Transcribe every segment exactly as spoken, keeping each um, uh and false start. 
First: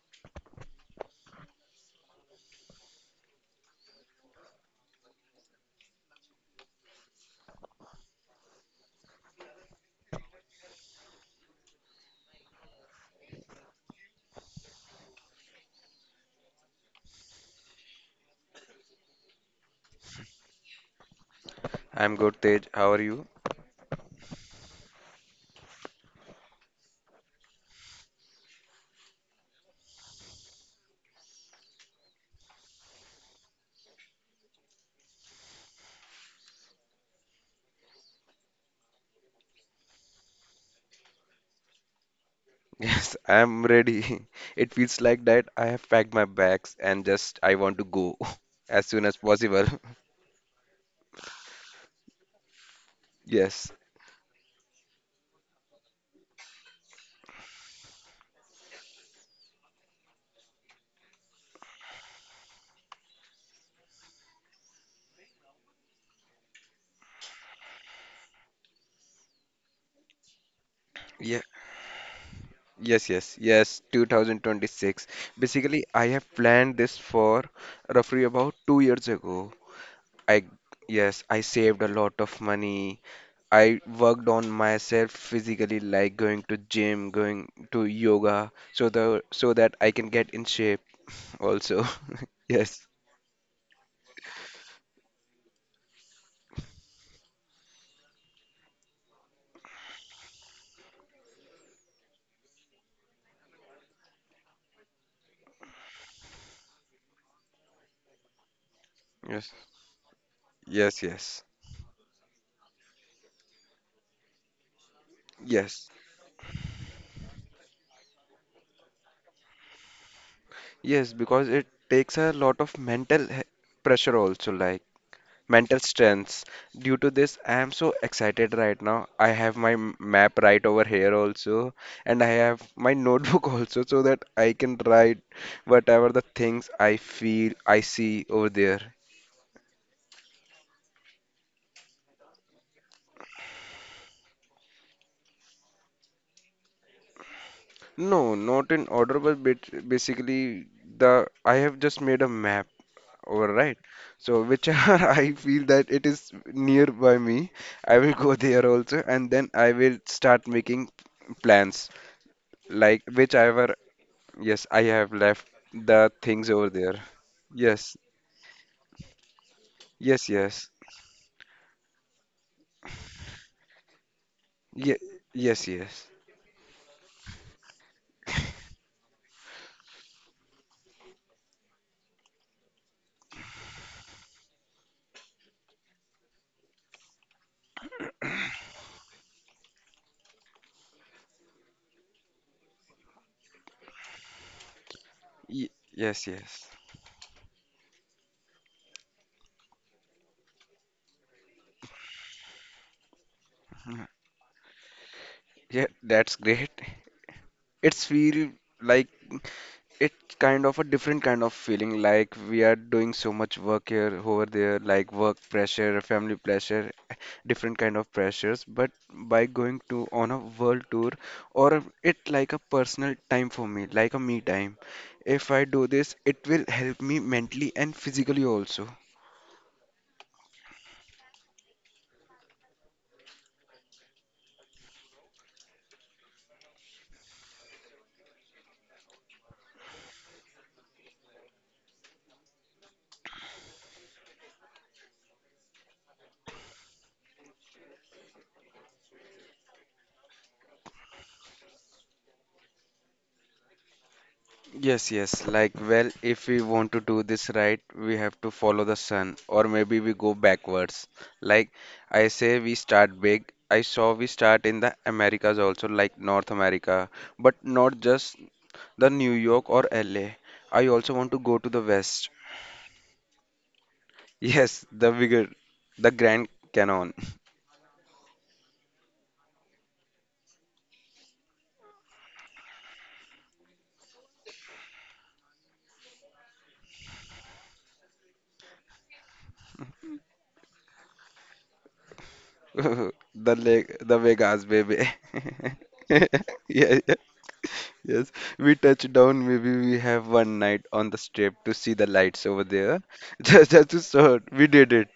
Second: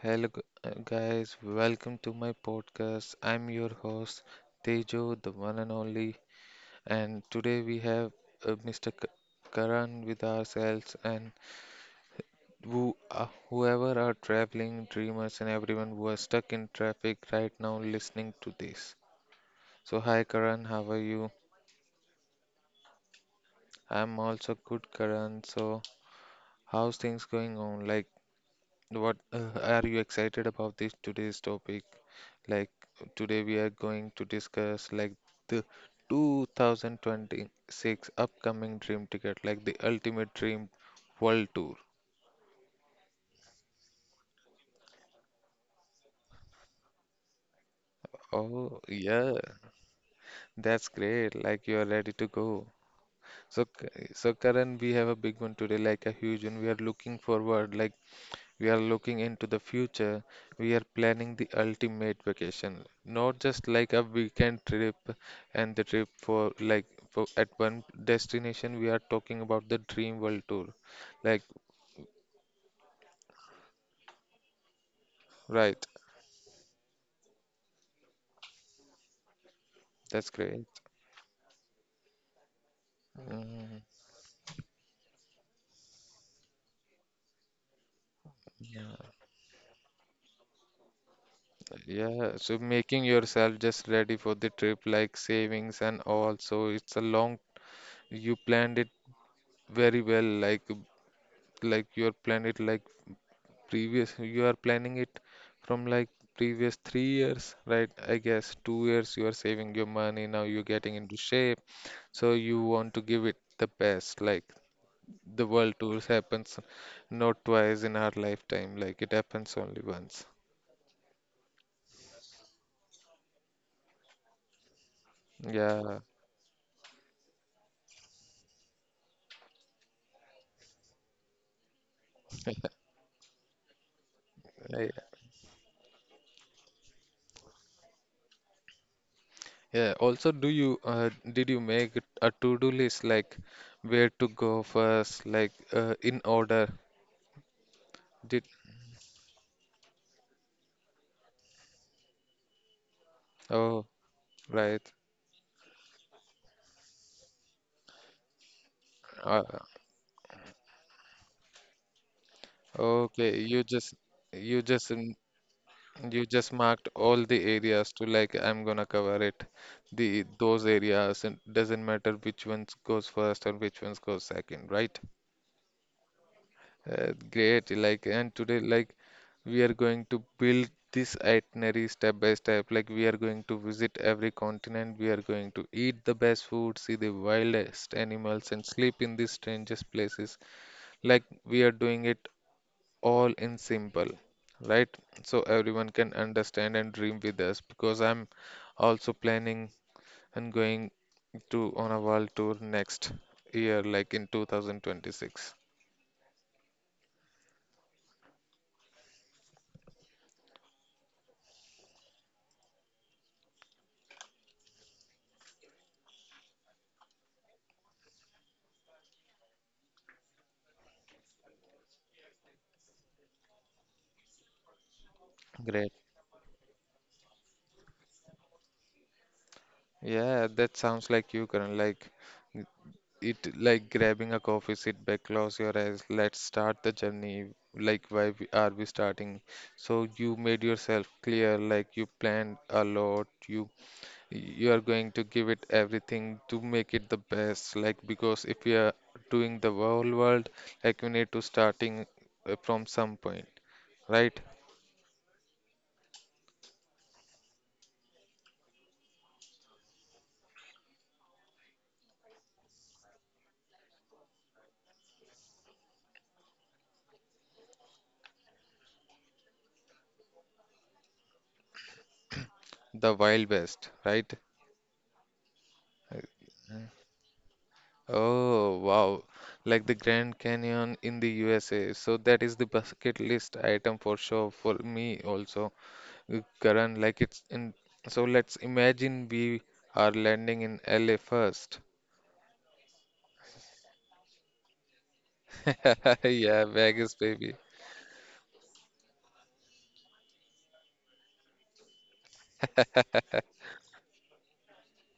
Hello gu- uh, guys. Welcome to my podcast. I'm your host Tejo, the one and only. And today we have uh, Mister K- Karan with ourselves and who uh, whoever are traveling dreamers and everyone who are stuck in traffic right now listening to this. So hi Karan, how are you? I'm good, Tej. How are you? I'm also good, Karan. So how's things going on? Like what uh, are you excited about this today's topic? Like Today we are going to discuss like the two thousand twenty-six upcoming dream ticket, like the ultimate dream world tour. Yes, I'm ready. It feels like that I have packed my bags and just I want to go Oh as soon as yeah, possible. that's great. Like you are ready to go. So Yes. K- so Karan, we have a big one today, like a huge one. We are looking forward like We are looking into the future. We are planning the ultimate vacation, not just like a weekend trip and the trip for like for at one destination. We are talking about the dream world tour. Yeah. Like, Yes, yes, yes, two thousand twenty-six. right, Basically, I have planned this for roughly about two years ago. that's I, great. yes, I saved a lot of money. Mm, I worked on myself physically, like going to gym, going to yoga, so yeah, the so that I can get in shape also. yeah. So Yes, making yourself just ready for the trip, like savings and all. So it's a long, you planned it very well, like like you planned it like Previous, you are planning it from like previous three years, right? I guess two years you are yes. saving your money, now you're getting Yes, into yes, shape. So you want to give it the best. Like the world yes, tours happens not twice in our lifetime, like it happens only once. yes, because it takes a lot of mental he- pressure also, like mental Yeah, strengths. Due to this, I am so excited right now. I have my m- map right over here also, and I have my notebook also, so that I can I- write whatever the things I feel, I see over there. yeah. Also, do you uh, did you make a to-do list like where to go first, like uh, in order? No, Did not in order, but bit- basically the I have just made a map. All right. oh, So right. whichever I feel that it is nearby me, I will go there also, and Uh, then I will start making plans. Like Okay, you whichever, just you yes, I just have m- left the you just things over marked there. all the areas Yes, to like I'm gonna cover it. The yes, those yes, areas and doesn't matter which ones goes first or which ones goes second, Ye right? yes, yes, Uh, great. Like and today like we are going to build this itinerary step by step. Like we are going to visit every continent, we are going to eat the best food, see the wildest animals and sleep in the strangest places. Like we are doing it all in simple, right? So Ye everyone can yes, yes understand and dream with us because I'm also planning and going to on a world tour next year, like in two thousand twenty-six. Yeah, that's great. It's feel like It's kind of a different kind of feeling, like we are doing so much work here, over there, like work pressure, family pressure, different kind of pressures. But by going to on a world tour, or it like a personal time for me, like a me time. If I do Great. this, it will help me mentally and physically also. Yeah, that sounds like you, Karan. Like n- it, like grabbing a coffee, sit back, close your eyes. Let's start the journey. Like why we, are we starting? So you made yourself clear. Like you planned a lot. You you are going to give it everything to make it the best, like because if we are doing the whole world, like we need to starting uh, from some point, right. Yes, yes. Like, well, if we want to do this right, we have to follow the sun, or maybe we go backwards. Like, I say we start big. I saw we start in the Americas also, like North America, but not just the New York or L A. I also want to go to the West. The wild west, right. Yes, the bigger, the Grand Canyon, Oh wow, like the Grand Canyon in the U S A, so that is the bucket list item for sure for me also. Uh, Karan like it's in So let's imagine we are landing in L A first. the lake, the Vegas, baby. Yeah, Yeah. Vegas baby, Yes, we touch down. Maybe we have one night on the strip to see the lights over there. Just just to sort. We did it.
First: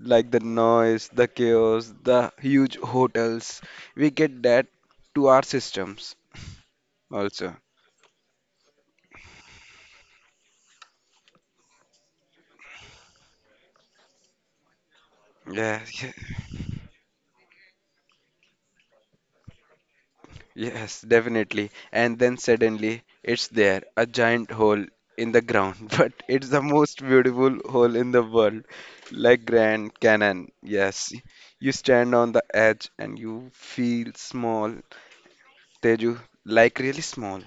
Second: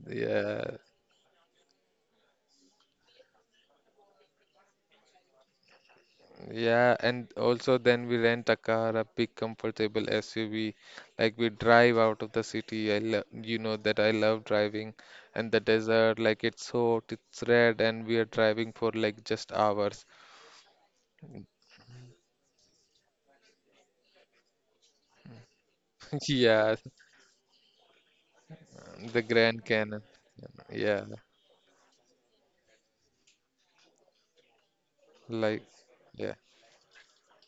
Like the yeah. noise, the chaos, the huge hotels. We get that to our systems Yeah, and also. also then we rent a car, a big comfortable S U V. Like we drive out of the city. I love, you know that I love driving, and the Yeah, desert, like it's hot, it's red, and we are driving for like just hours. Yes, definitely. And then suddenly it's there, a giant hole in the ground, but it's the Yeah, most beautiful hole in the world, the like Grand Grand Canyon. Canyon. Yeah, Yes, you stand on the edge and you feel small, like, Teju, yeah. like really small.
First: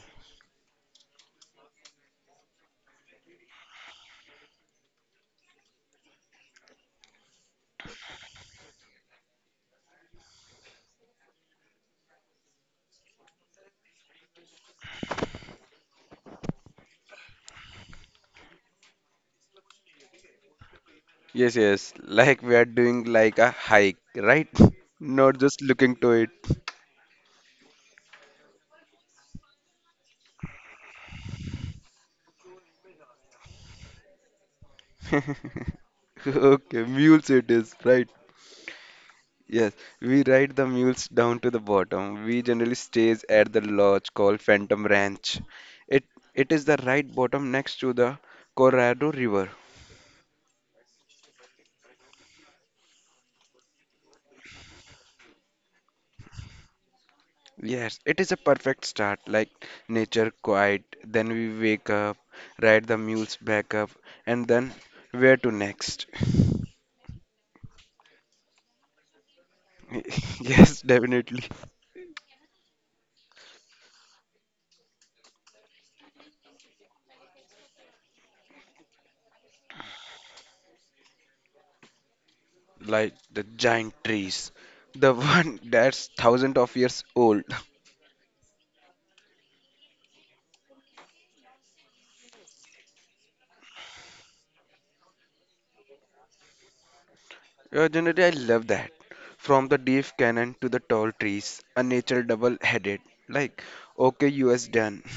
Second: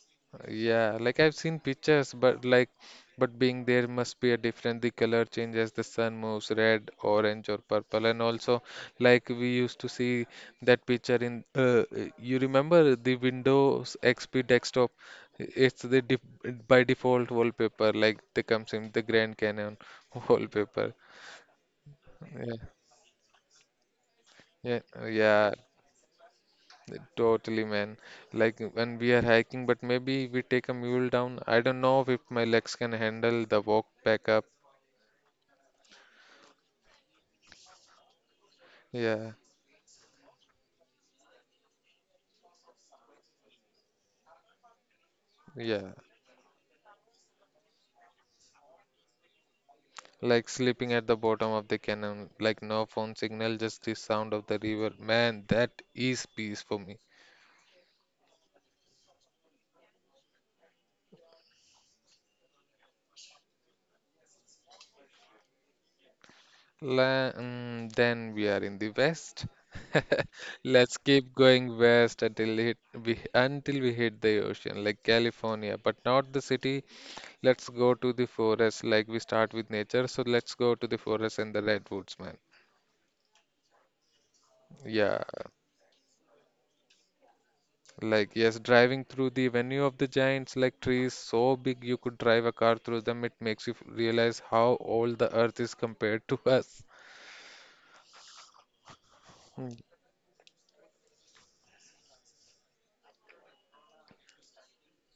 Yeah, like I've seen pictures, but like, but being there must be a different. The color changes, the sun moves red, orange, or purple. And also, like we used to see that picture in, uh, uh, you remember the Windows X P desktop? It's the def by default wallpaper, like they comes in the Grand Canyon wallpaper. Yes, yes, like we Yeah, are doing like a hike, right? yeah, Not yeah. just looking to it. Totally, man. Like when we are hiking, but maybe we take a mule down. I don't know if my legs can handle the walk back up. Okay, mules it is, right? Yeah, Yes, we ride the mules down to the bottom. We generally stays at the lodge called Phantom Ranch. yeah. It it is the right bottom next to the Colorado River. Like sleeping at the bottom of the canyon, like no phone signal, just the sound of the river. Man, that is peace for me. Yes, it is a perfect start, like nature quiet. Then we wake up, ride the mules back up, and then where to next? La mm, then we are in the west. Yes, Let's keep definitely. going west until hit, we until we hit the ocean, like California, but not the city. Let's go to the forest. Like we start with nature, so let's go to the forest and the redwoods, man. Like the giant trees, the Yeah, one that's thousands of years old. like yes, driving through the venue of the giants, like trees so big you could drive a car through them. It makes you f- realize how old the earth is compared to us. Uh, generally, I love that. From the Mm, deep cannon to the tall trees, a nature double-headed. Like, okay, U S done.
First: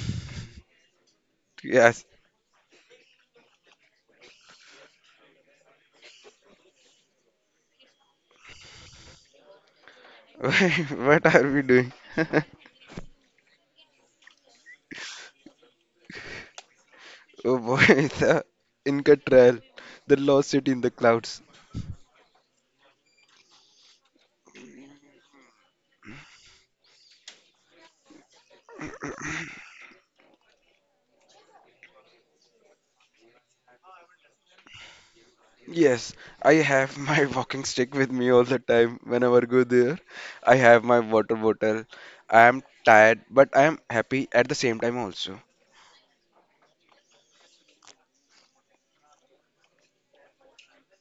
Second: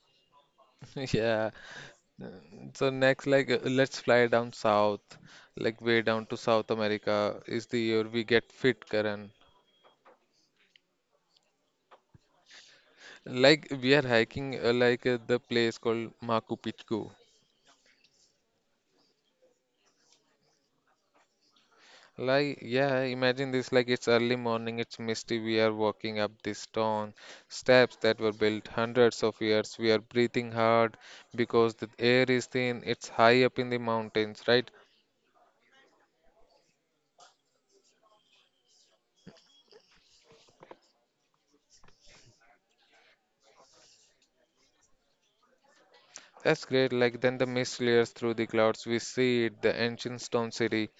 yeah. Yes. Mm, so next, like, uh, let's fly down south, like way down to South America is the year we get fit, Karan. What are we doing? Like we are hiking, uh, like uh, the place called Machu Picchu. Oh boy, the Inca Trail, the lost city in the clouds. Like, yeah, imagine this like it's early morning, it's misty. We are walking up these stone steps that were built hundreds of years. We are breathing hard because the air is thin, it's high up in the mountains, right? Yes, I have my walking stick with me all the time whenever I go there. I have my water bottle. I am tired, but I am happy at the same time also. That's great. Like, then the mist layers through the clouds. We see it, the ancient stone city,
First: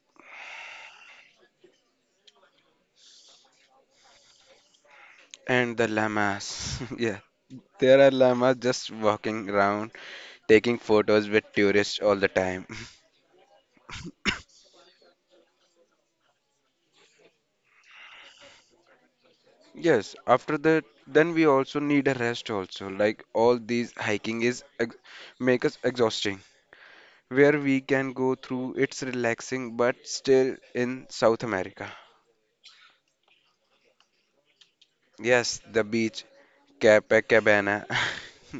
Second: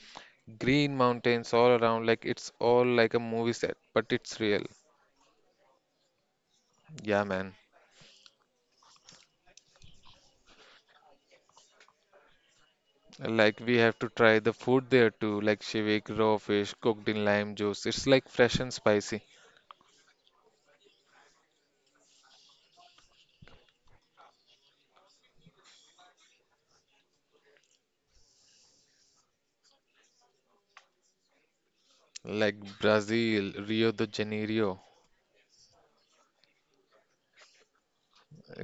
green mountains all around. Like, it's all like a movie set, but it's real. And the llamas. Yeah, Yeah, man. there are llamas just walking around taking photos with tourists all the time. Like we have to try the food there too, like shivik, raw fish cooked in lime juice. It's like fresh and spicy. Yes, after that, then we also need a rest also. Like all these hiking is ex make us exhausting. Where we can go through, it's relaxing, but still in South America. Like Brazil, Rio de Janeiro, Yes, the beach, Copacabana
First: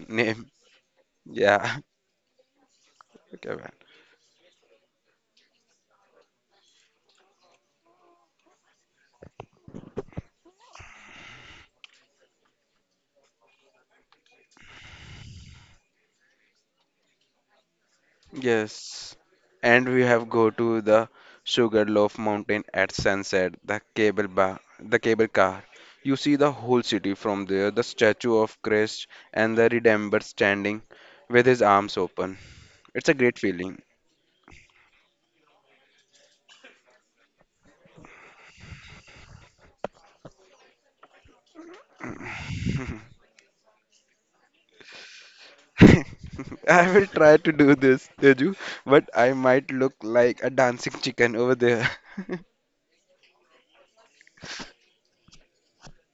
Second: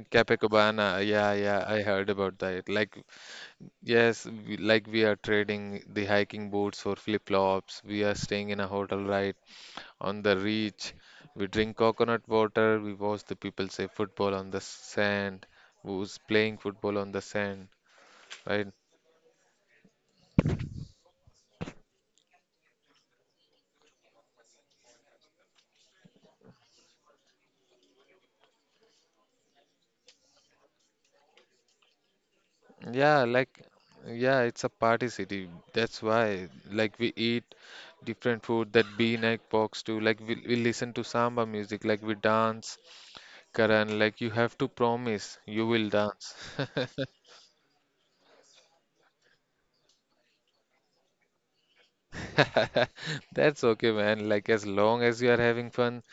name. Copacabana. Yeah, yeah, Yeah, I heard about that. Like, okay, yes, we, like we are trading the hiking boots for flip-flops. We are staying in a hotel right on the beach. We drink coconut water. We watch the people say football on the sand. Who's playing football on the sand, right? yes. And we have go to the Sugarloaf Mountain at sunset, the cable bar, the cable car. You see the whole city from there, the statue of Christ and the Redeemer standing with his arms open. It's a Yeah, great like, feeling. yeah, it's a party city. That's why, like, we eat different food that B-neck box too. Like, we, we listen to samba music, like, we dance. Karan, like, you have to promise you will dance. I will try to do this, Teju, but I might look like a dancing chicken over there. That's okay, man. Like, as long as you are having fun,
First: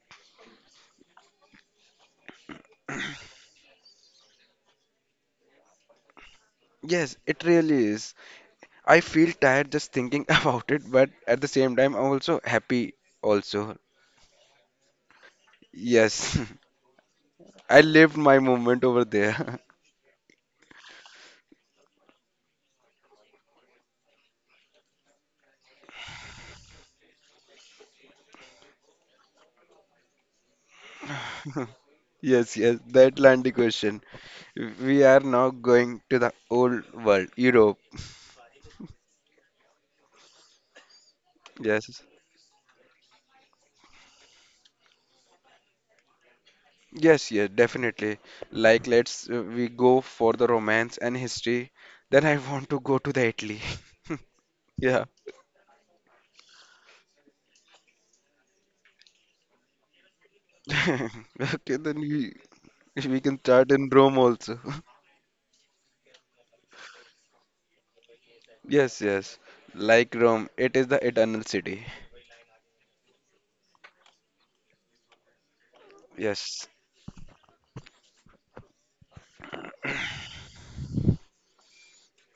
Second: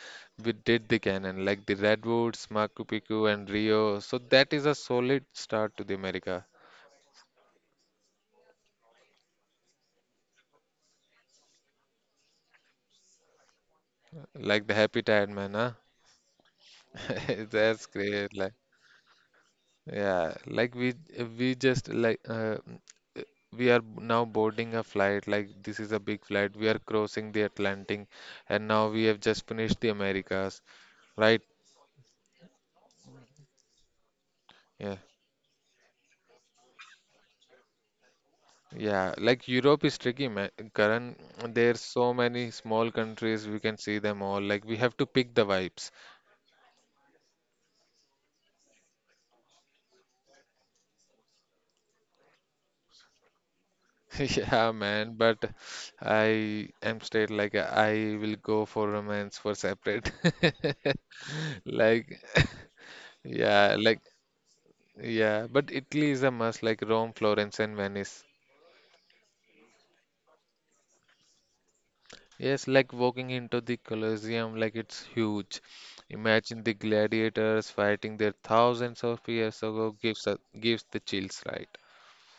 we did the canon, like the Redwoods, Machu Picchu, and Rio. So, that is a solid start to the America. Yes, it really is. I feel tired just thinking about it, but at the same time, I'm also happy also. Like, the happy tired man, huh? Yes, I That's lived great. my Like, moment over there. yeah, like we we just like uh, we are now boarding a flight. Like this is a big flight. We are crossing the Atlantic, and now we have just finished the Americas, right? Yes, yes, the Atlantic Ocean. Yeah, We are now going to the old world, Europe. yeah. Like Europe is tricky, man. Karan, there's Yes, so many small countries. We can see them all. Like we have to pick the vibes. yes, yes, definitely. Like, let's uh, we go for the romance and history. Then I want to go to the Italy. Yeah, Yeah. man. But I am straight. Like I will go for romance for separate. Okay, then Like. we we can start Yeah, in like Rome also. yeah, but Italy is a must, like Rome, Florence, and Venice. Yes, yes. Like Rome, it is the eternal city. Yes, like walking into the Colosseum, like it's huge. Imagine Yes. the gladiators fighting there thousands of years ago gives a, gives the chills, right?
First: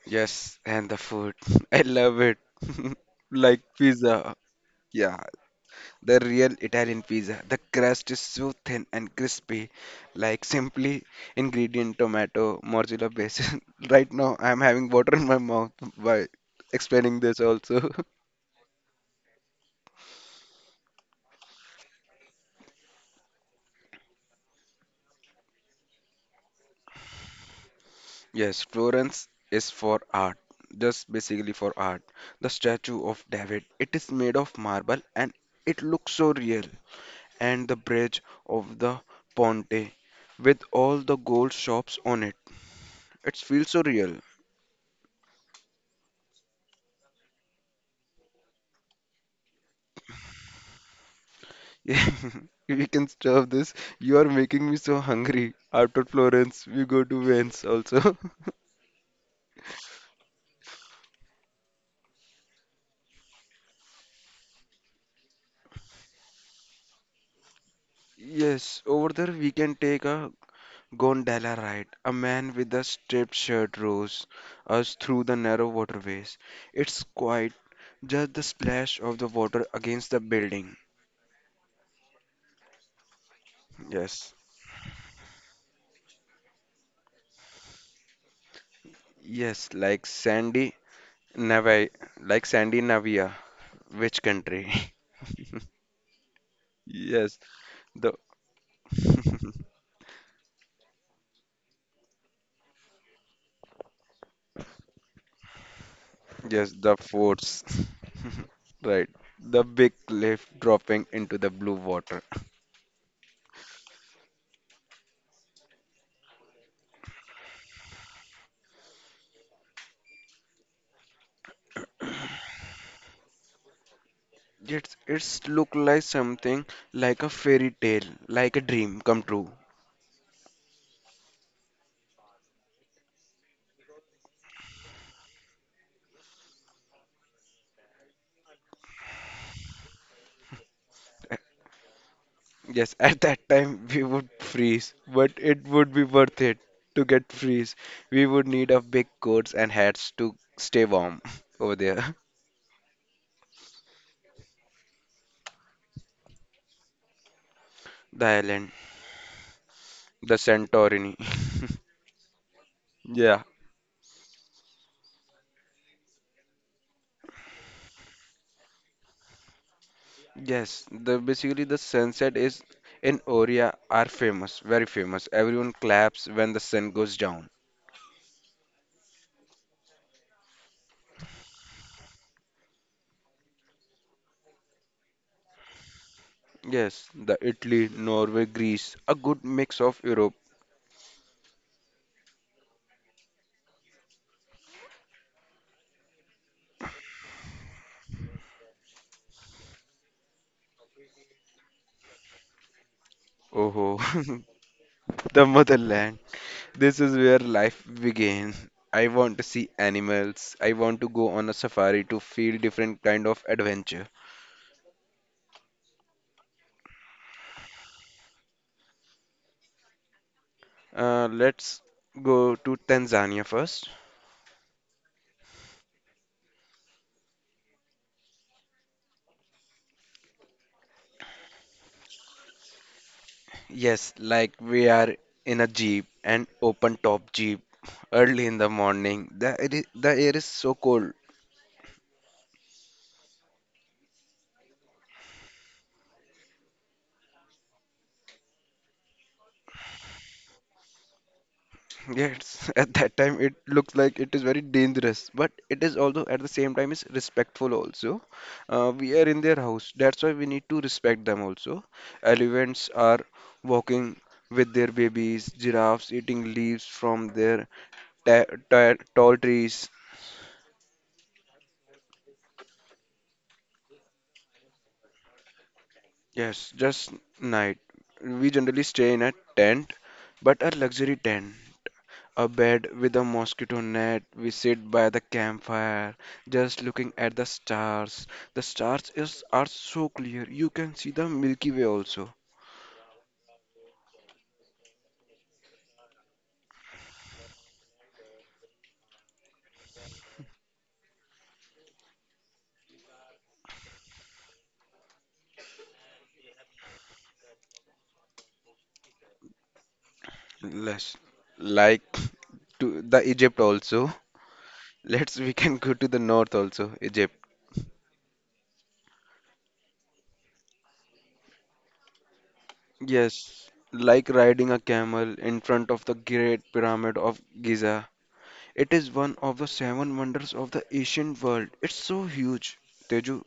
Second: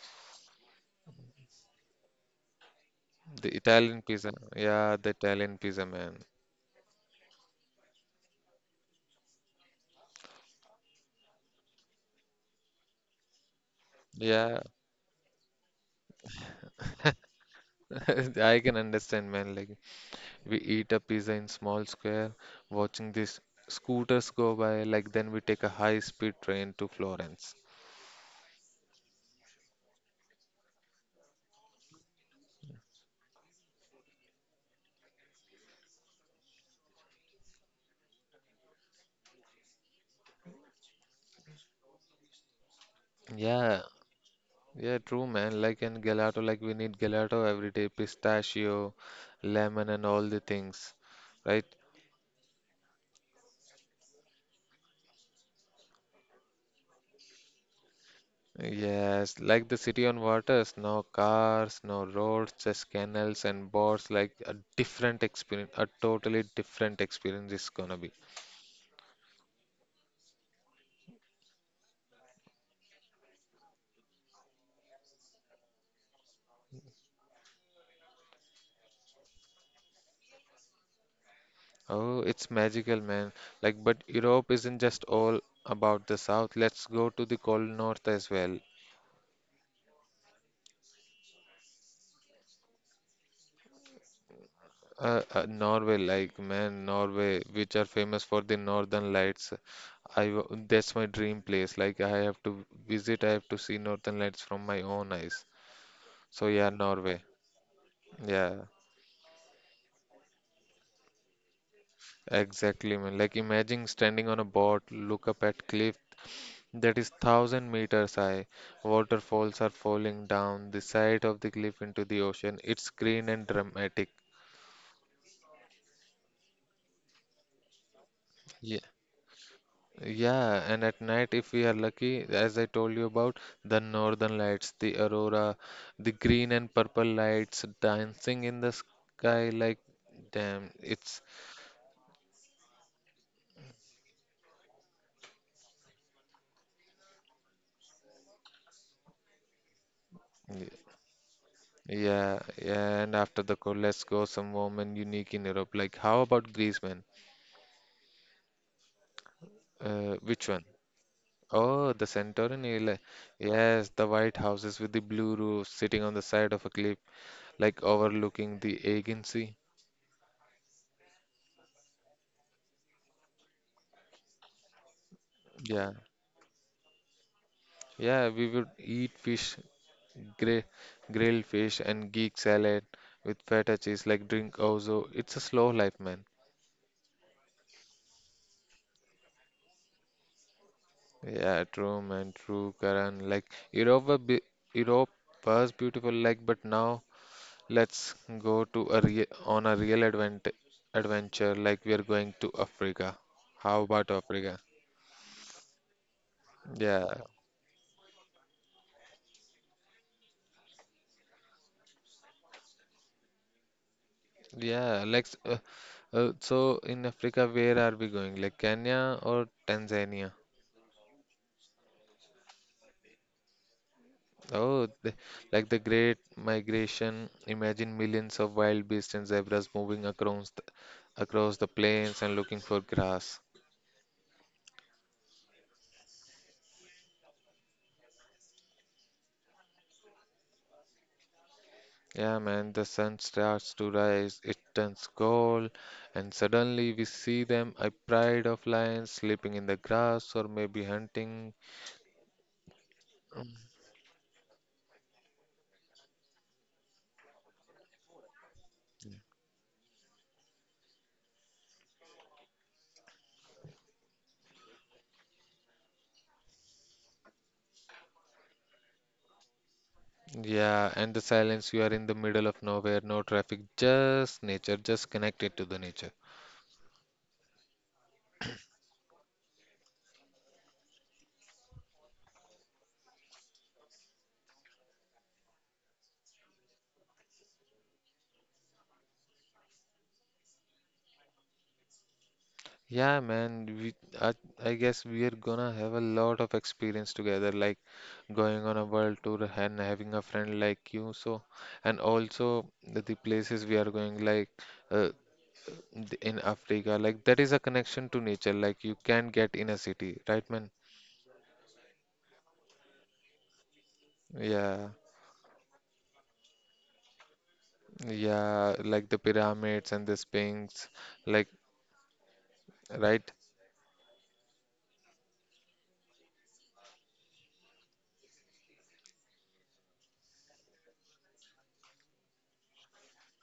Yes, and the food. I love it. The Like Italian pizza, pizza. yeah, the Yeah, Italian pizza, man. the real Italian pizza. The crust is so thin and crispy. Like simply ingredient tomato, mozzarella base. Right now, I'm Yeah, having water in my mouth by explaining this also. I can understand, man. Like we eat a pizza in small square, watching these scooters go by, like then we take a high-speed train to Florence. Yes, Florence is for art. Just basically for art. The statue of David. It is made of marble and it looks so real, and the bridge of the Ponte with all the gold shops on it. It feels so Yeah, real. yeah, true, man. Like in gelato, like we need gelato every day, pistachio, lemon, and all the things, right? We can stop this. You are making me so hungry. After Florence, we go to Venice also. Yes, like the city on waters, no cars, no roads, just canals and boats. Like a different experience, a totally different experience is gonna be. Yes, over there we can take a gondola ride. A man with a striped shirt rows us through the narrow waterways. It's quiet, just the splash of the water against the building. Oh, it's magical, man. Like, but Yes, Europe isn't just all about the south. Let's go to the cold north as well. yes, like sandy Navi, like Sandy Navia, which country? Uh, uh, Norway, like man, Yes, Norway, which are the famous for the northern lights. I w- that's my dream place. Like I have to visit, I have to see northern lights from my own eyes. So yes, yeah, the Norway. forts. Yeah, Right, the big cliff dropping into the blue water. exactly, man. Like imagine standing on a boat, look up at cliff that is thousand meters high. Waterfalls are falling down the side of the cliff into the ocean. It's green and dramatic. It's it's look like something like a fairy tale, like a Yeah. dream come true. Yeah, and at night, if we are lucky, as I told you about the northern lights, the aurora, the green and purple lights dancing in the sky, like damn, it's Yes, at that time we would freeze, but it would be worth it to get freeze. We would need a big coats and hats to stay y- warm over there. yeah, yeah. And after the call, let's go some warm and unique in Europe. Like, how about Greece, man? The island. Uh, The which one? Santorini. Oh, the Santorini. li- Yeah. Yes, the white houses with the blue roofs sitting on the side of a cliff, like overlooking the Aegean Sea. Yes. The basically the sunset is in Oria are famous, very famous. Everyone Yeah. claps when the sun goes down. Yeah, we would eat fish, gray, grilled fish, and geek salad with feta cheese, like drink also. It's a slow life, man. Yes, the Italy, Norway, Greece, a good mix of Europe. Yeah, true, man, true, Karan. Like Europe, were be- Europe was beautiful, like, but now let's go to a real on a real advent adventure. Like we are going to Africa. How Oh, about Africa? the motherland. This is Yeah, where life begins. I want to see animals. I want to go on a safari to feel different kind of adventure. yeah. Like, s- uh, uh, so in Africa, where are we going? Like Kenya or Tanzania? Uh, let's go to Tanzania first. Oh, the, like the Great Migration, imagine millions of wild beasts and zebras moving across the, across the plains and looking for grass. Yes, like we are in a jeep, an open top jeep, early in the morning. The air is, the air is so cold. Yeah, man, the sun starts to rise, it turns gold, and suddenly we see them, a pride of lions sleeping in the grass or maybe hunting. Yes, at that time it looks like it is very dangerous, but it is also at the same time is respectful also. Uh, we are in their house, that's why we need to respect them also. Elephants are walking with their babies, giraffes eating leaves from their ta ta tall trees. Yeah, and the silence, you are in the middle of nowhere, no traffic, just nature, just connected to the nature. Yes, just night. We generally stay in a tent, but a luxury tent. A bed with a mosquito net. We sit by the campfire, just looking at the stars. The stars is are so clear. You can see the Milky Way also. Yeah, man, we I, I guess we are gonna have a lot of experience together, like going on a world tour and having a friend like you. So, and also the, the places we are going, like uh, th- in Africa, like that is a connection to nature, like you can't get in a city, right, man? Less like to the Egypt also. Yeah, Let's we can go to the north also, Egypt. yeah, like the pyramids and the Sphinx, like right. Yes, like riding a camel in front of the Great Pyramid of Giza. It is one of the seven wonders of the ancient world. It's so huge, Teju.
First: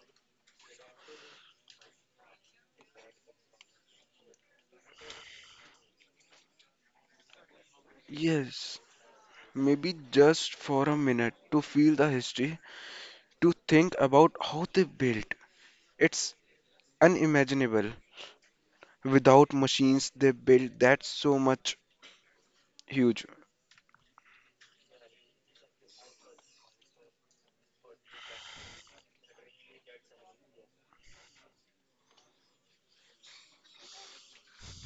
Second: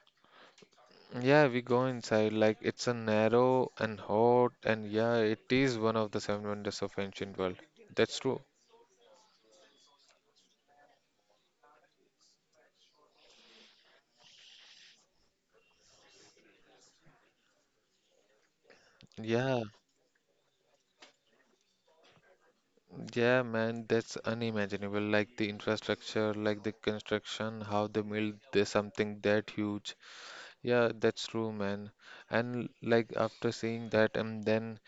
Yeah, we go inside. Like it's a narrow and hot, and yeah, it is one of the seven wonders of ancient world. That's true. Yes, maybe just for a minute to feel the history, to think about how they built. It's unimaginable. Without Yeah, machines, they built that so much huge. yeah, man, that's unimaginable. Like the infrastructure, like the construction, how they build this something that huge. Yeah, that's true, man. And like after seeing that, and then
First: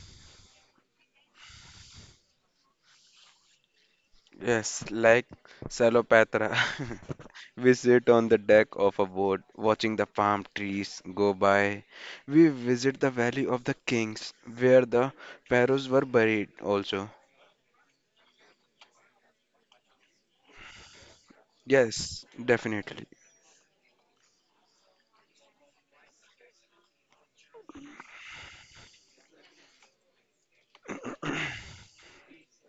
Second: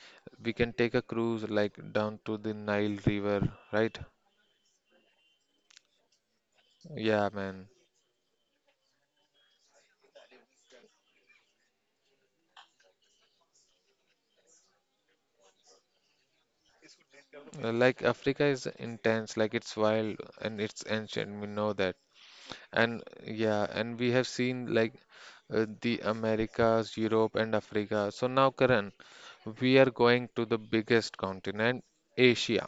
we can take a cruise like down to the Nile River, right? Yes, like Salopatra. Yeah, man. We sit on the deck of a boat watching the palm trees go by. We visit the Valley of the Kings where the pharaohs were buried also. Uh, Like Africa is intense, like it's wild and it's ancient. We know that. Yes, And definitely. yeah, and we have seen like uh, the Americas, Europe, and Africa. So now, Karan, we are going to the biggest continent, Asia.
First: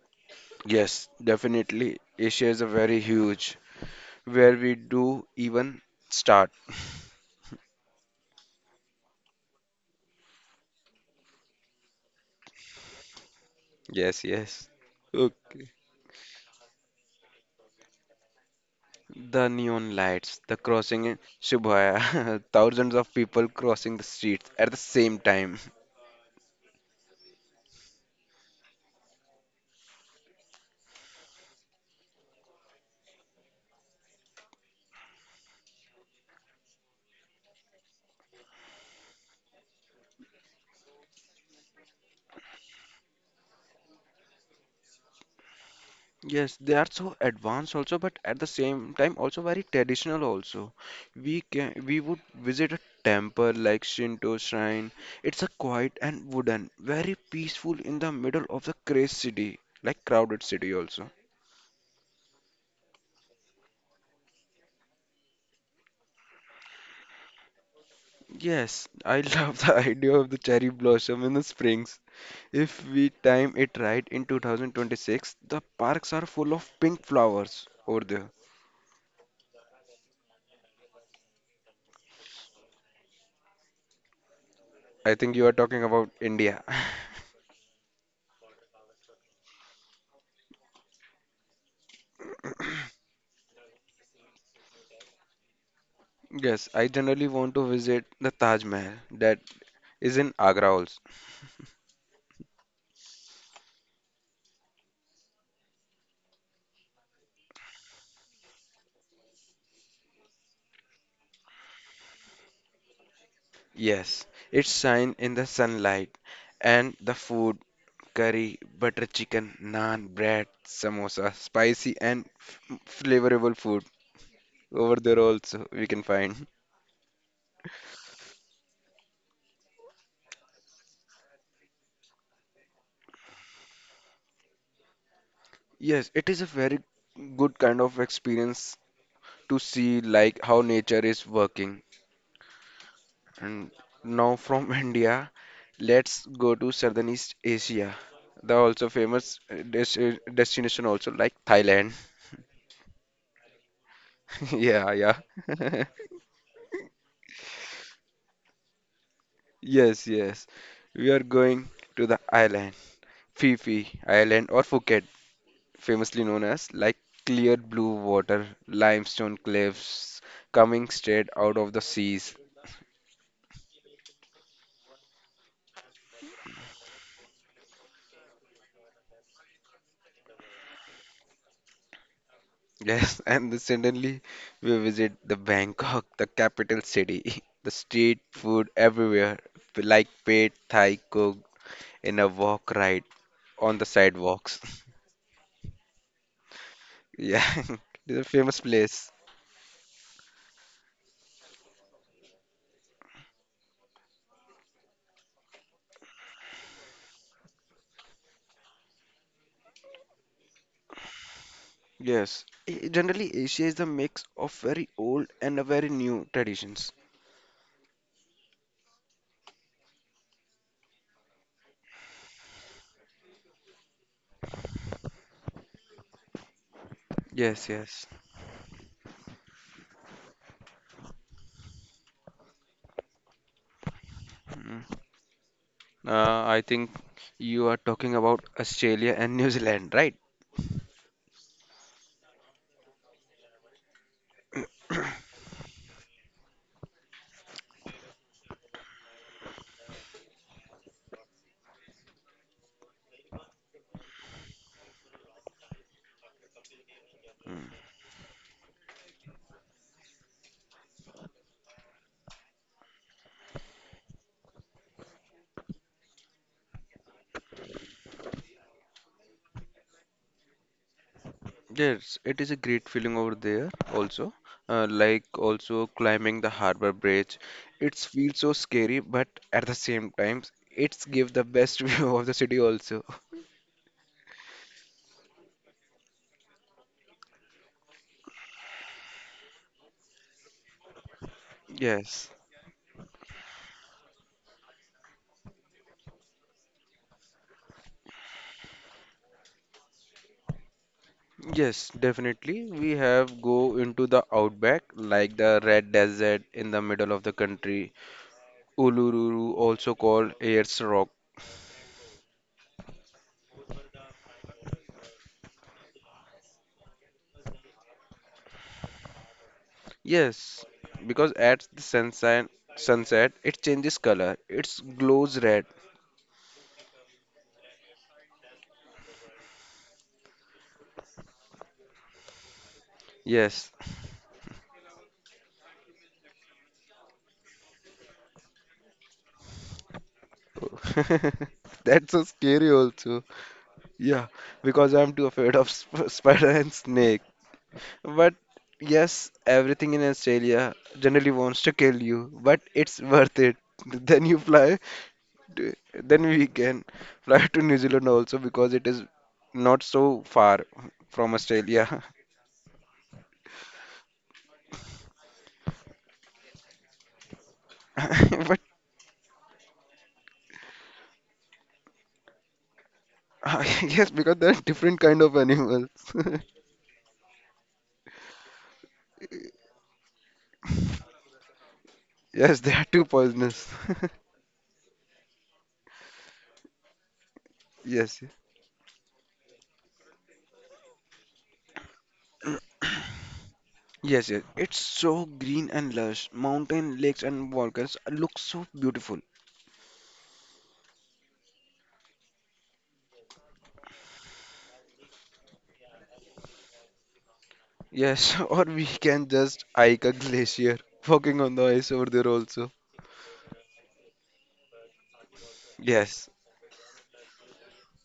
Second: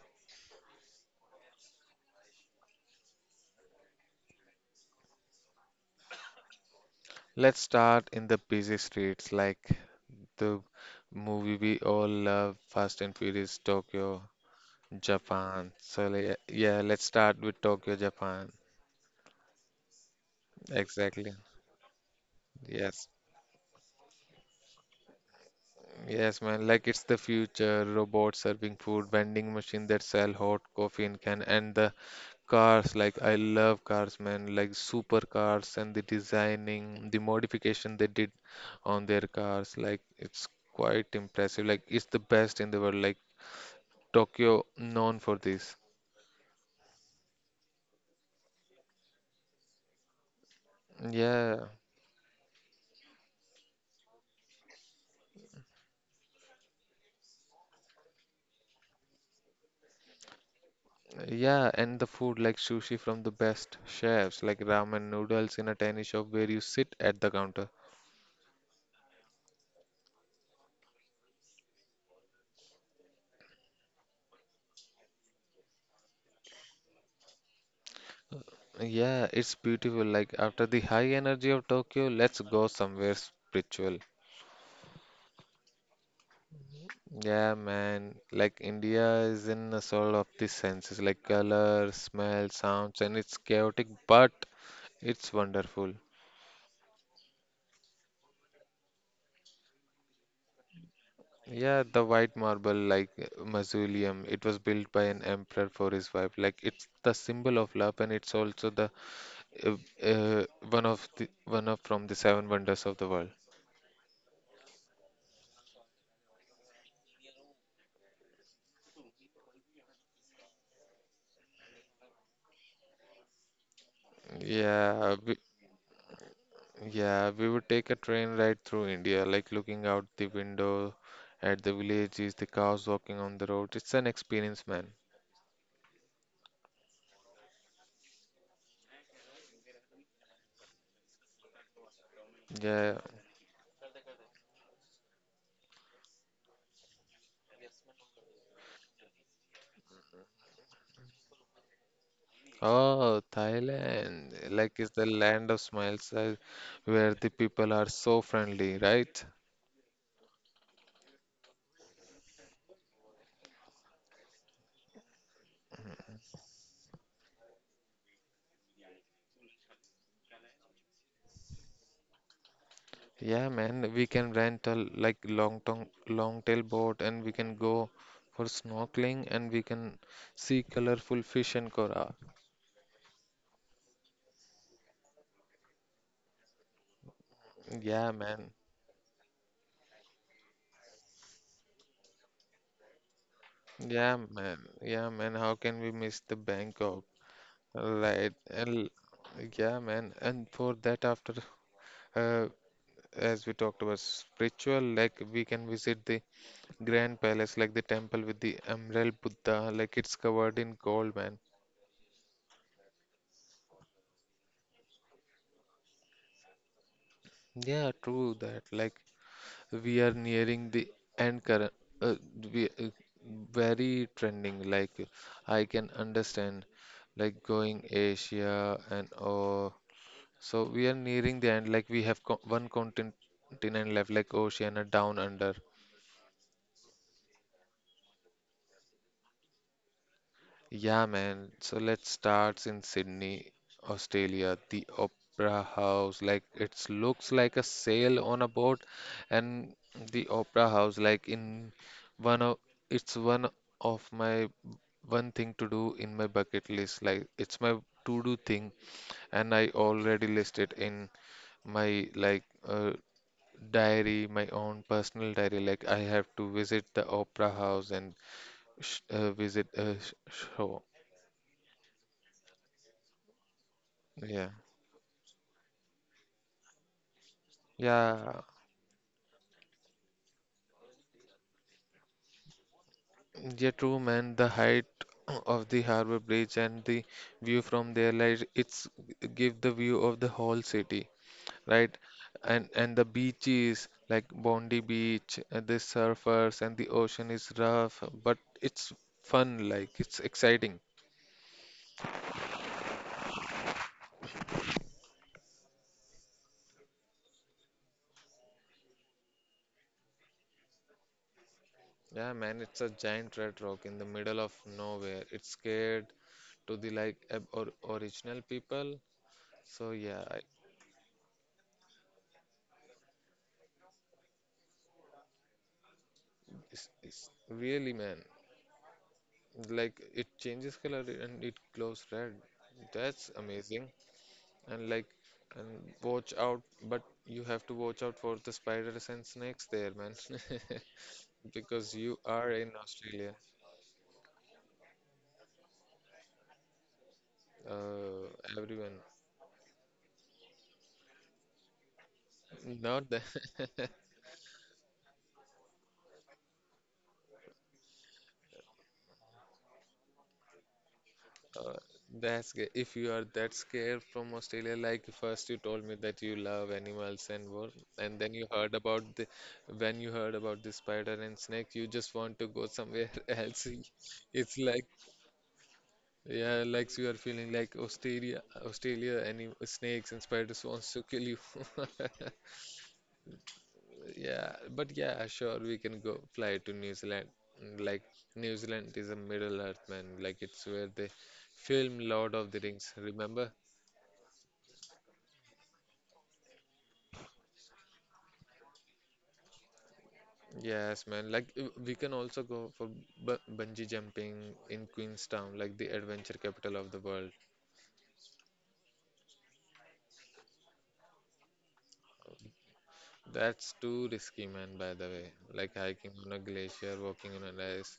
Yes, definitely. Asia is a very huge where we do even start. Let's start in the busy streets like the movie we all love, Fast and Furious, Yes, Tokyo, yes. Okay. Japan. So le- yeah, let's start with Tokyo, Japan. The neon lights, the crossing in Exactly. Shibuya, thousands Yes. of people crossing the streets at the same time. Yes, man, like it's the future. Robots serving food, vending machine that sell hot coffee in can, and the cars. Like I love cars, man. Like super cars and the designing, the modification they did on their cars. Like it's quite impressive. Like it's the best in the world. Like Tokyo known for this. Yes, they are so advanced also, but at the same time also very traditional also. We Yeah, can we would visit a temple like Shinto shrine. It's a quiet and wooden, very peaceful in the middle of the crazy city, like crowded city also. yeah, and the food like sushi from the best chefs, like ramen noodles in a tiny shop where you sit at the counter. Yes, I love the idea of the cherry blossom in the springs. If we time it right in two thousand twenty-six, the parks are full of pink flowers over there. Yeah, it's beautiful. Like after the high energy of Tokyo, let's go somewhere spiritual. I think you are talking about India. Yeah, man. Like India is in a sort of the senses, like color, smell, sounds, and it's chaotic, but it's wonderful. Yes, I generally want to visit the Taj Mahal that is in Agra also. Yeah, the white marble like uh, mausoleum, it was built by an emperor for his wife. Like it's the symbol of love, and it's also the uh, uh, one of the one of from the seven wonders of the world. Yes, it's shine in the sunlight and the food, curry, butter chicken, naan, bread, samosa, spicy and f flavorable food over Yeah, there also we can find. yeah, we would take a train ride through India, like looking out the window at the villages, the cows walking on the road. It's an experience, man. Yes, it is a very good kind of experience to see like how nature is working. Yeah. And now from India, let's go to Southeast Asia. The also famous uh, desti- destination also like Thailand. Oh, Thailand. Like Yeah, it's the yeah. land of smiles, uh, where the people are so friendly, right? Yes, yes. We are going to the island, Phi Phi Island or Phuket, famously known as like clear blue water, limestone cliffs coming straight out of the seas. Yeah, man. We can rent a like long tong long tail boat and we can go for snorkeling and we can see colorful fish and coral. Yes, and then suddenly we visit the Bangkok, the capital city. The street Yeah, man. food everywhere, like paid Thai cooked in a walk ride on the Yeah, sidewalks. man. Yeah, man. How can we miss the Bangkok? Yeah, it's a Right. famous And place. yeah, man. And for that, after uh, as we talked about spiritual, like we can visit the Grand Palace, like the temple with the Emerald Buddha, like it's covered in gold, man. Yes, I- generally Asia is a mix of very old and a very new traditions. Yeah, true that. Like we are nearing the end current. Uh, we uh, very trending. Like I can understand, like Yes, going yes. Asia and all. So we are nearing the end. Like we have co one continent left, like Mm. Oceania Down Under. Uh, I think you are talking about Australia and New Zealand, right? Yeah, man. So let's start in Sydney, Australia. The Opera House, like it looks like a sail on a boat, and the Opera House, like in one of it's one of my one thing to do in my bucket list. Like it's my to do thing, and I already listed in my like uh, diary, my own personal diary. Like I have to visit the opera house and sh uh, visit a sh show. Yes, it is a great feeling over there also. Yeah, Uh, like also climbing the harbor bridge. It feels yeah, so scary, but at the same time, it's give the best view of the city also. yeah. True, man. The height of the Harbour Bridge and the view from there, like it's give the view of the whole city, right? Yes. And and the beaches like Bondi Beach, and the surfers and the ocean is rough, but it's fun. Like it's exciting. Yes, definitely. We have go into the outback, like the red desert in the middle of the country. Uluru, also called Ayers Rock. Yeah, man, it's a giant red rock in the middle of nowhere. It's scared to the like ab- or original people. So yeah, Yes, I- because at the sunset, sunset, it changes color. It glows red. it's, it's really man, like it changes color and it glows red. That's Yes, amazing. And like and watch out, but you have to watch out for the spiders and snakes there, man, because that's you so are in scary also. Australia. Yeah, because I'm too afraid of sp spider and snake. Uh, But everyone, yes, everything in Australia generally wants to kill you, but it's not that. worth it. Then you fly, to- then we can fly to New Zealand also because it is not so far from Uh, Australia. that's good. If you are that scared from Australia, like first you told me that you love animals and work, and then you But heard about the when you heard about the spider and snake, you just want to go somewhere uh, else. yes, because there It's are like different kind of animals. yeah, like you are feeling like Australia, Australia, any snakes and spiders wants to kill you. Yes, they are too poisonous. Yeah, but yeah, sure, we can go fly to New Zealand. Mm, like Yes, New Zealand is a Middle Earth, man. Like it's where they film Lord of the Rings. Remember? yes, yes. It's so green and lush. Mountain, lakes, and volcanoes look so beautiful. Yes, man. Like uh, we can also go for bu bungee jumping in Queenstown, like the adventure capital of the world. Yes, or we can just hike a glacier, walking on the ice over there also. That's too risky, man, by the way. Like hiking Yes, on a glacier, walking on an ice.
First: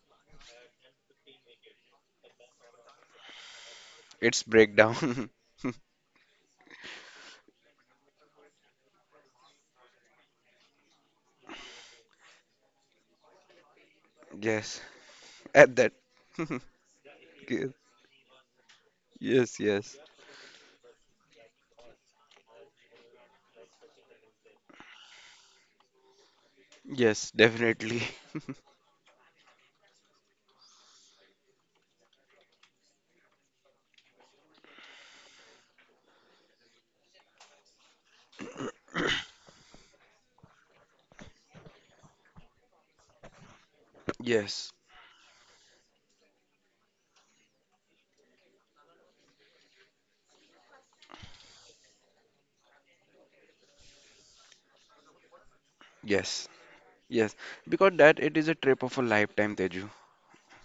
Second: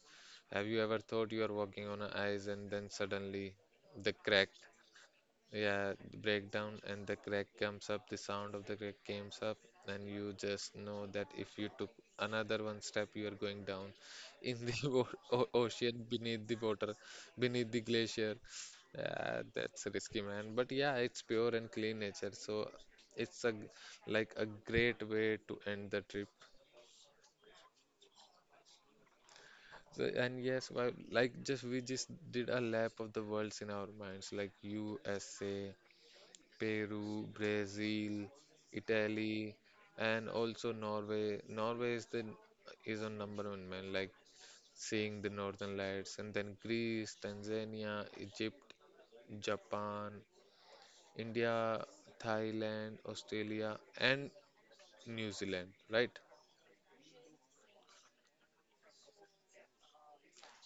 Have you ever thought you are walking on an ice and then suddenly the it's crack? breakdown. Yeah, the breakdown and the crack comes up, the sound of the crack comes up, and you just know that if you took another one step, you are going down in the Yes, o o at that. ocean beneath the water, beneath Yes, the glacier. Yeah, yes, that's yes, risky, man. But yeah, it's pure and clean nature, so it's a g- like a great way to end the trip. Yes, definitely. So, and yes, well, like just we just did a lap of the worlds in our minds, like U S A, Peru, Brazil, Italy, and also Norway. Norway is the is on number one man, like Yes, seeing the Northern Lights, and then Greece, Tanzania, Egypt, Japan, India, Thailand, Australia, and New Zealand, right? yes, yes. Because that it is a trip of a lifetime, Teju.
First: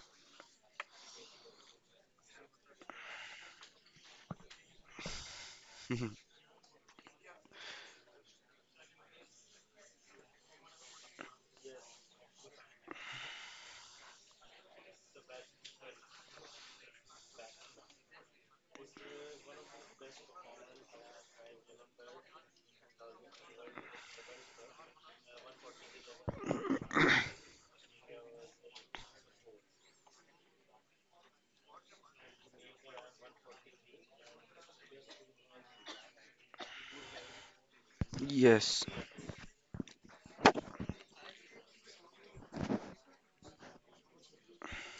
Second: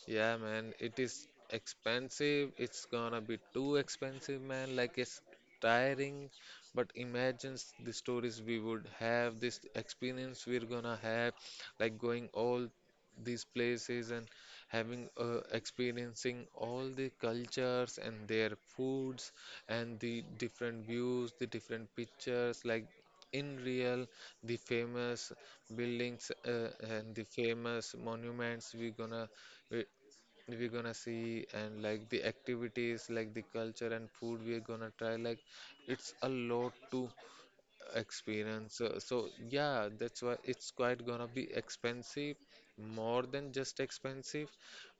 Yeah, man, it is expensive. It's gonna be too expensive, man. Like it's tiring. But imagine s- the stories we would have, this experience we're gonna have, like going all these places and having uh, experiencing all the cultures and their foods and the different views, the different pictures, like in real, the famous buildings uh, and the famous monuments we're gonna we, we're gonna see and like the activities like the culture and food we're gonna try like it's a lot to experience, Yes, so so yeah that's why it's quite gonna be expensive, more than just expensive,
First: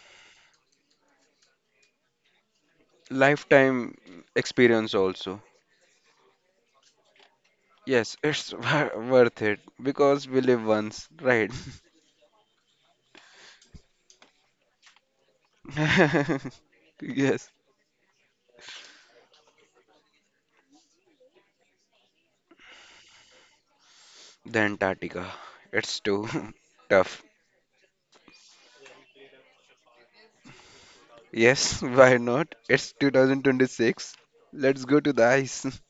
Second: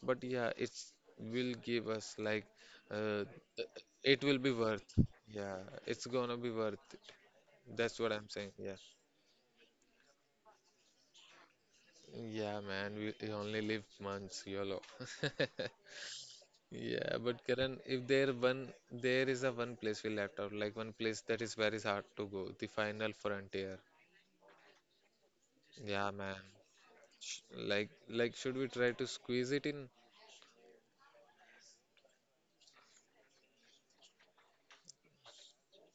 but yeah it's will give us like uh, th- lifetime it will be worth, experience also. yeah it's gonna be worth it. That's what Yes, I'm saying. it's Yeah, wor- worth it because we live once, right? yeah man, we, we only live months. YOLO. Yeah, but Yes, Karan, if there one there is a one place we left out, like one place that is very hard to go, the final frontier. the Antarctica. It's Yeah, too man. tough. Like like should we try to squeeze it in? Yes, why not? It's two thousand twenty-six. Let's go to the ice.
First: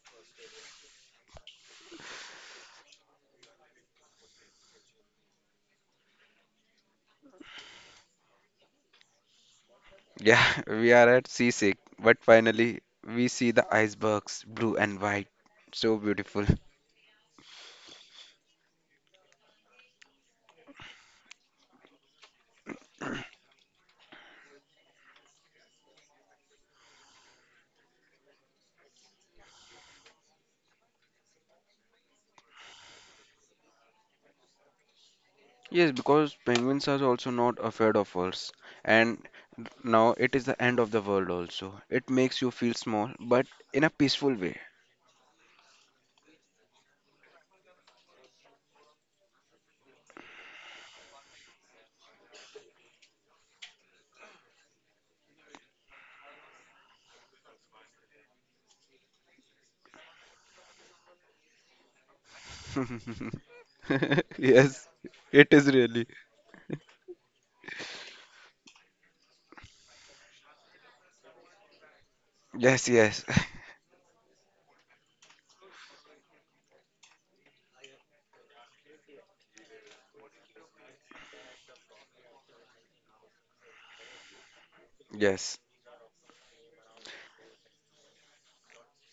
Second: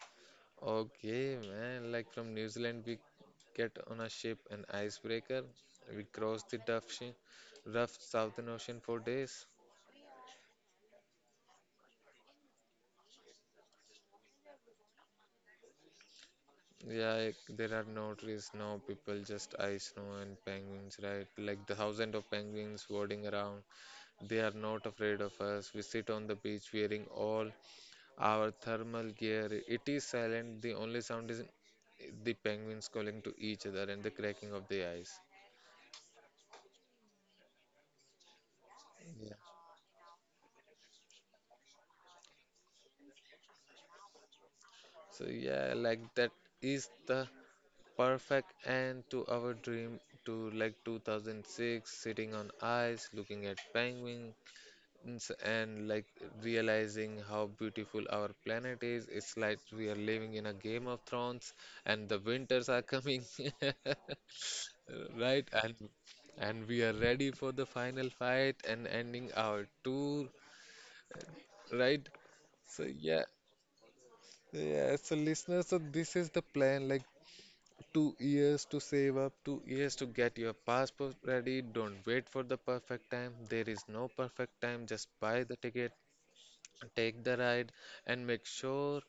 Okay, man. Like from New Zealand we get on a ship, an icebreaker. We cross the tough shi rough Southern Ocean for days. Yeah, we are at seasick, but finally we see the icebergs, blue and white. So beautiful. Yeah, like there are no trees, no people, just ice, snow, and penguins, right? Like the thousands of penguins floating around. They are not afraid of us. We sit on the beach wearing all our thermal gear. It is silent. The only sound is the penguins calling to each other and the cracking of the ice. Yes, because penguins are also not afraid of us. And Yeah. now it is the end of the world also. It makes you feel small, but in a peaceful way. So yeah, like that is the perfect end to our dream to like two thousand six, sitting on ice, looking at penguin, mountains, and like realizing how beautiful our planet is. It's like we are living in a Game of Thrones and the winters are coming, Yes, it right? is And really. and we are ready for the final fight and ending our tour, right? Yes, So yes, yeah, yeah. So listeners, so this is the plan. Like two years to save up, two years to get your passport ready. Don't wait for the perfect time. There is no perfect time. Just buy yes, the ticket, take the ride, and make sure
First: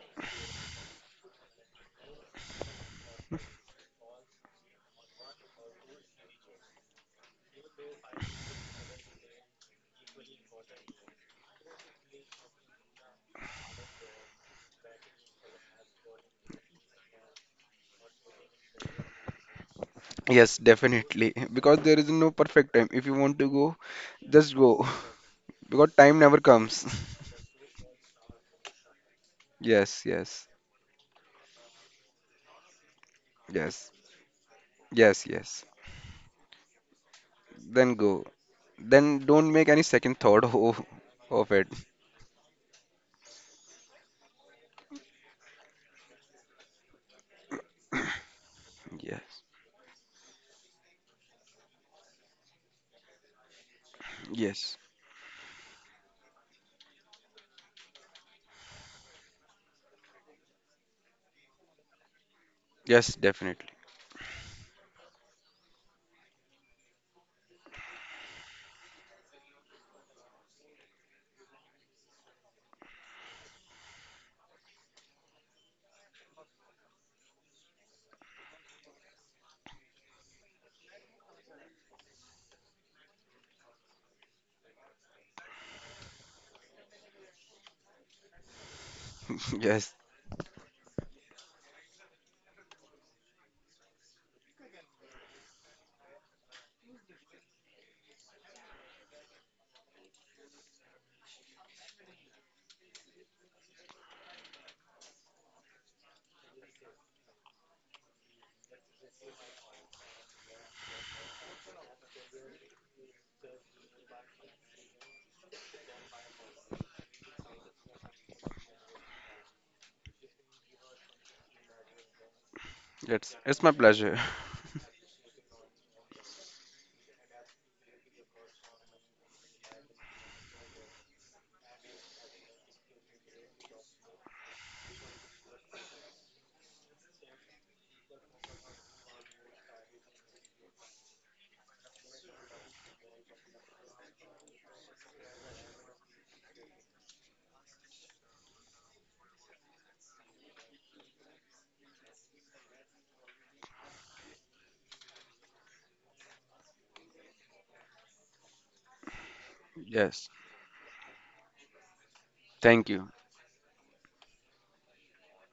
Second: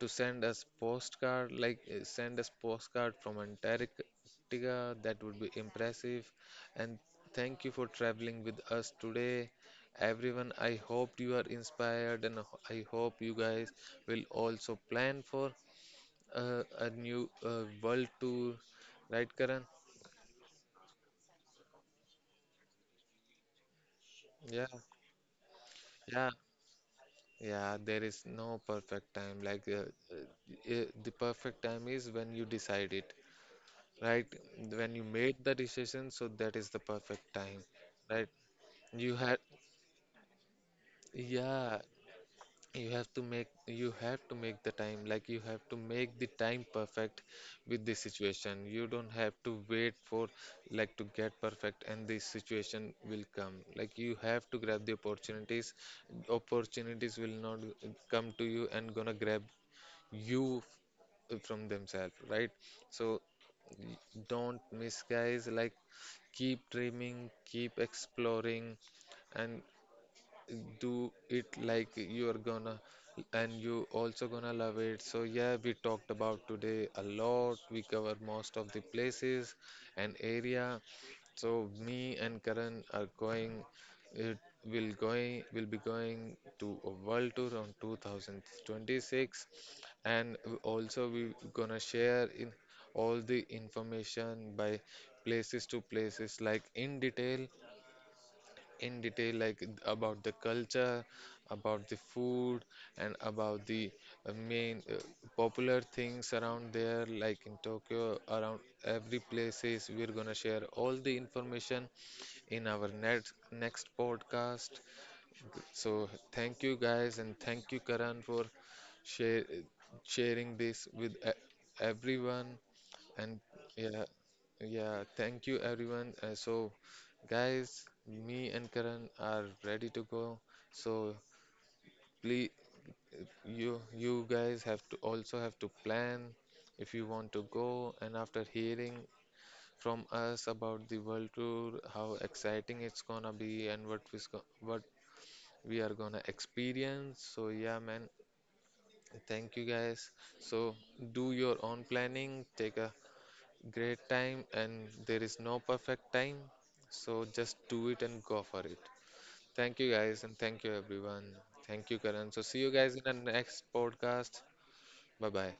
to send us postcard, like uh, send us postcard from Antarctica, that would be impressive. And thank you for traveling with us today, everyone. I hope you are inspired, and ho- I hope you guys will also plan for uh, a new uh, world tour, right, Karan? yes, definitely. Because there is no perfect time. If you want to go, just Yeah, go. Because time yeah, never comes. yeah, there is no perfect time. Like uh, Yes, uh, yes, uh, the perfect time is when you decide it. yes, Right? When you yes, made the yes. decision, so that is the perfect time, Then go. right? You Then had, don't make any second thought of, of it. yeah, you have to make, you have to make the time, like you have to make the time perfect with the situation. You don't have Yes, to wait for, like, to get perfect and the situation will come. Like, you have to yes, grab the opportunities. Opportunities will not come to you and gonna grab you from themselves, right? So yes, definitely. y- don't miss, guys. Like, keep dreaming, keep exploring, and do it like you're gonna, and you also gonna love it. So yeah, we talked about today a lot, we cover most of the places and area, so me and Karan are going, it will going will be going to a world tour on two thousand twenty-six. Yes, And w- also we gonna share in all the information by places to places, like in detail, in detail like about the culture, about the food, and about the uh, main uh, popular things around there, like in Tokyo, around every places we're gonna share all the information in our next next podcast. So thank you guys, and thank you Karan for share, sharing this with e- everyone. And it's it's my yeah, pleasure. yeah, thank you everyone. Uh, so, guys, me and Karan are ready to go. So, please, you you guys have to also have to plan if you want to go. And after hearing from us about the world tour, how exciting it's gonna be, and what we what we are gonna experience. So, yeah, man, thank you guys. So, do your own planning. Take a great time, and there is no perfect time, so just do it and go for it. Thank you guys, Yes, and thank you everyone. Thank you, Karan. So see you thank guys in the you. next podcast. Bye bye.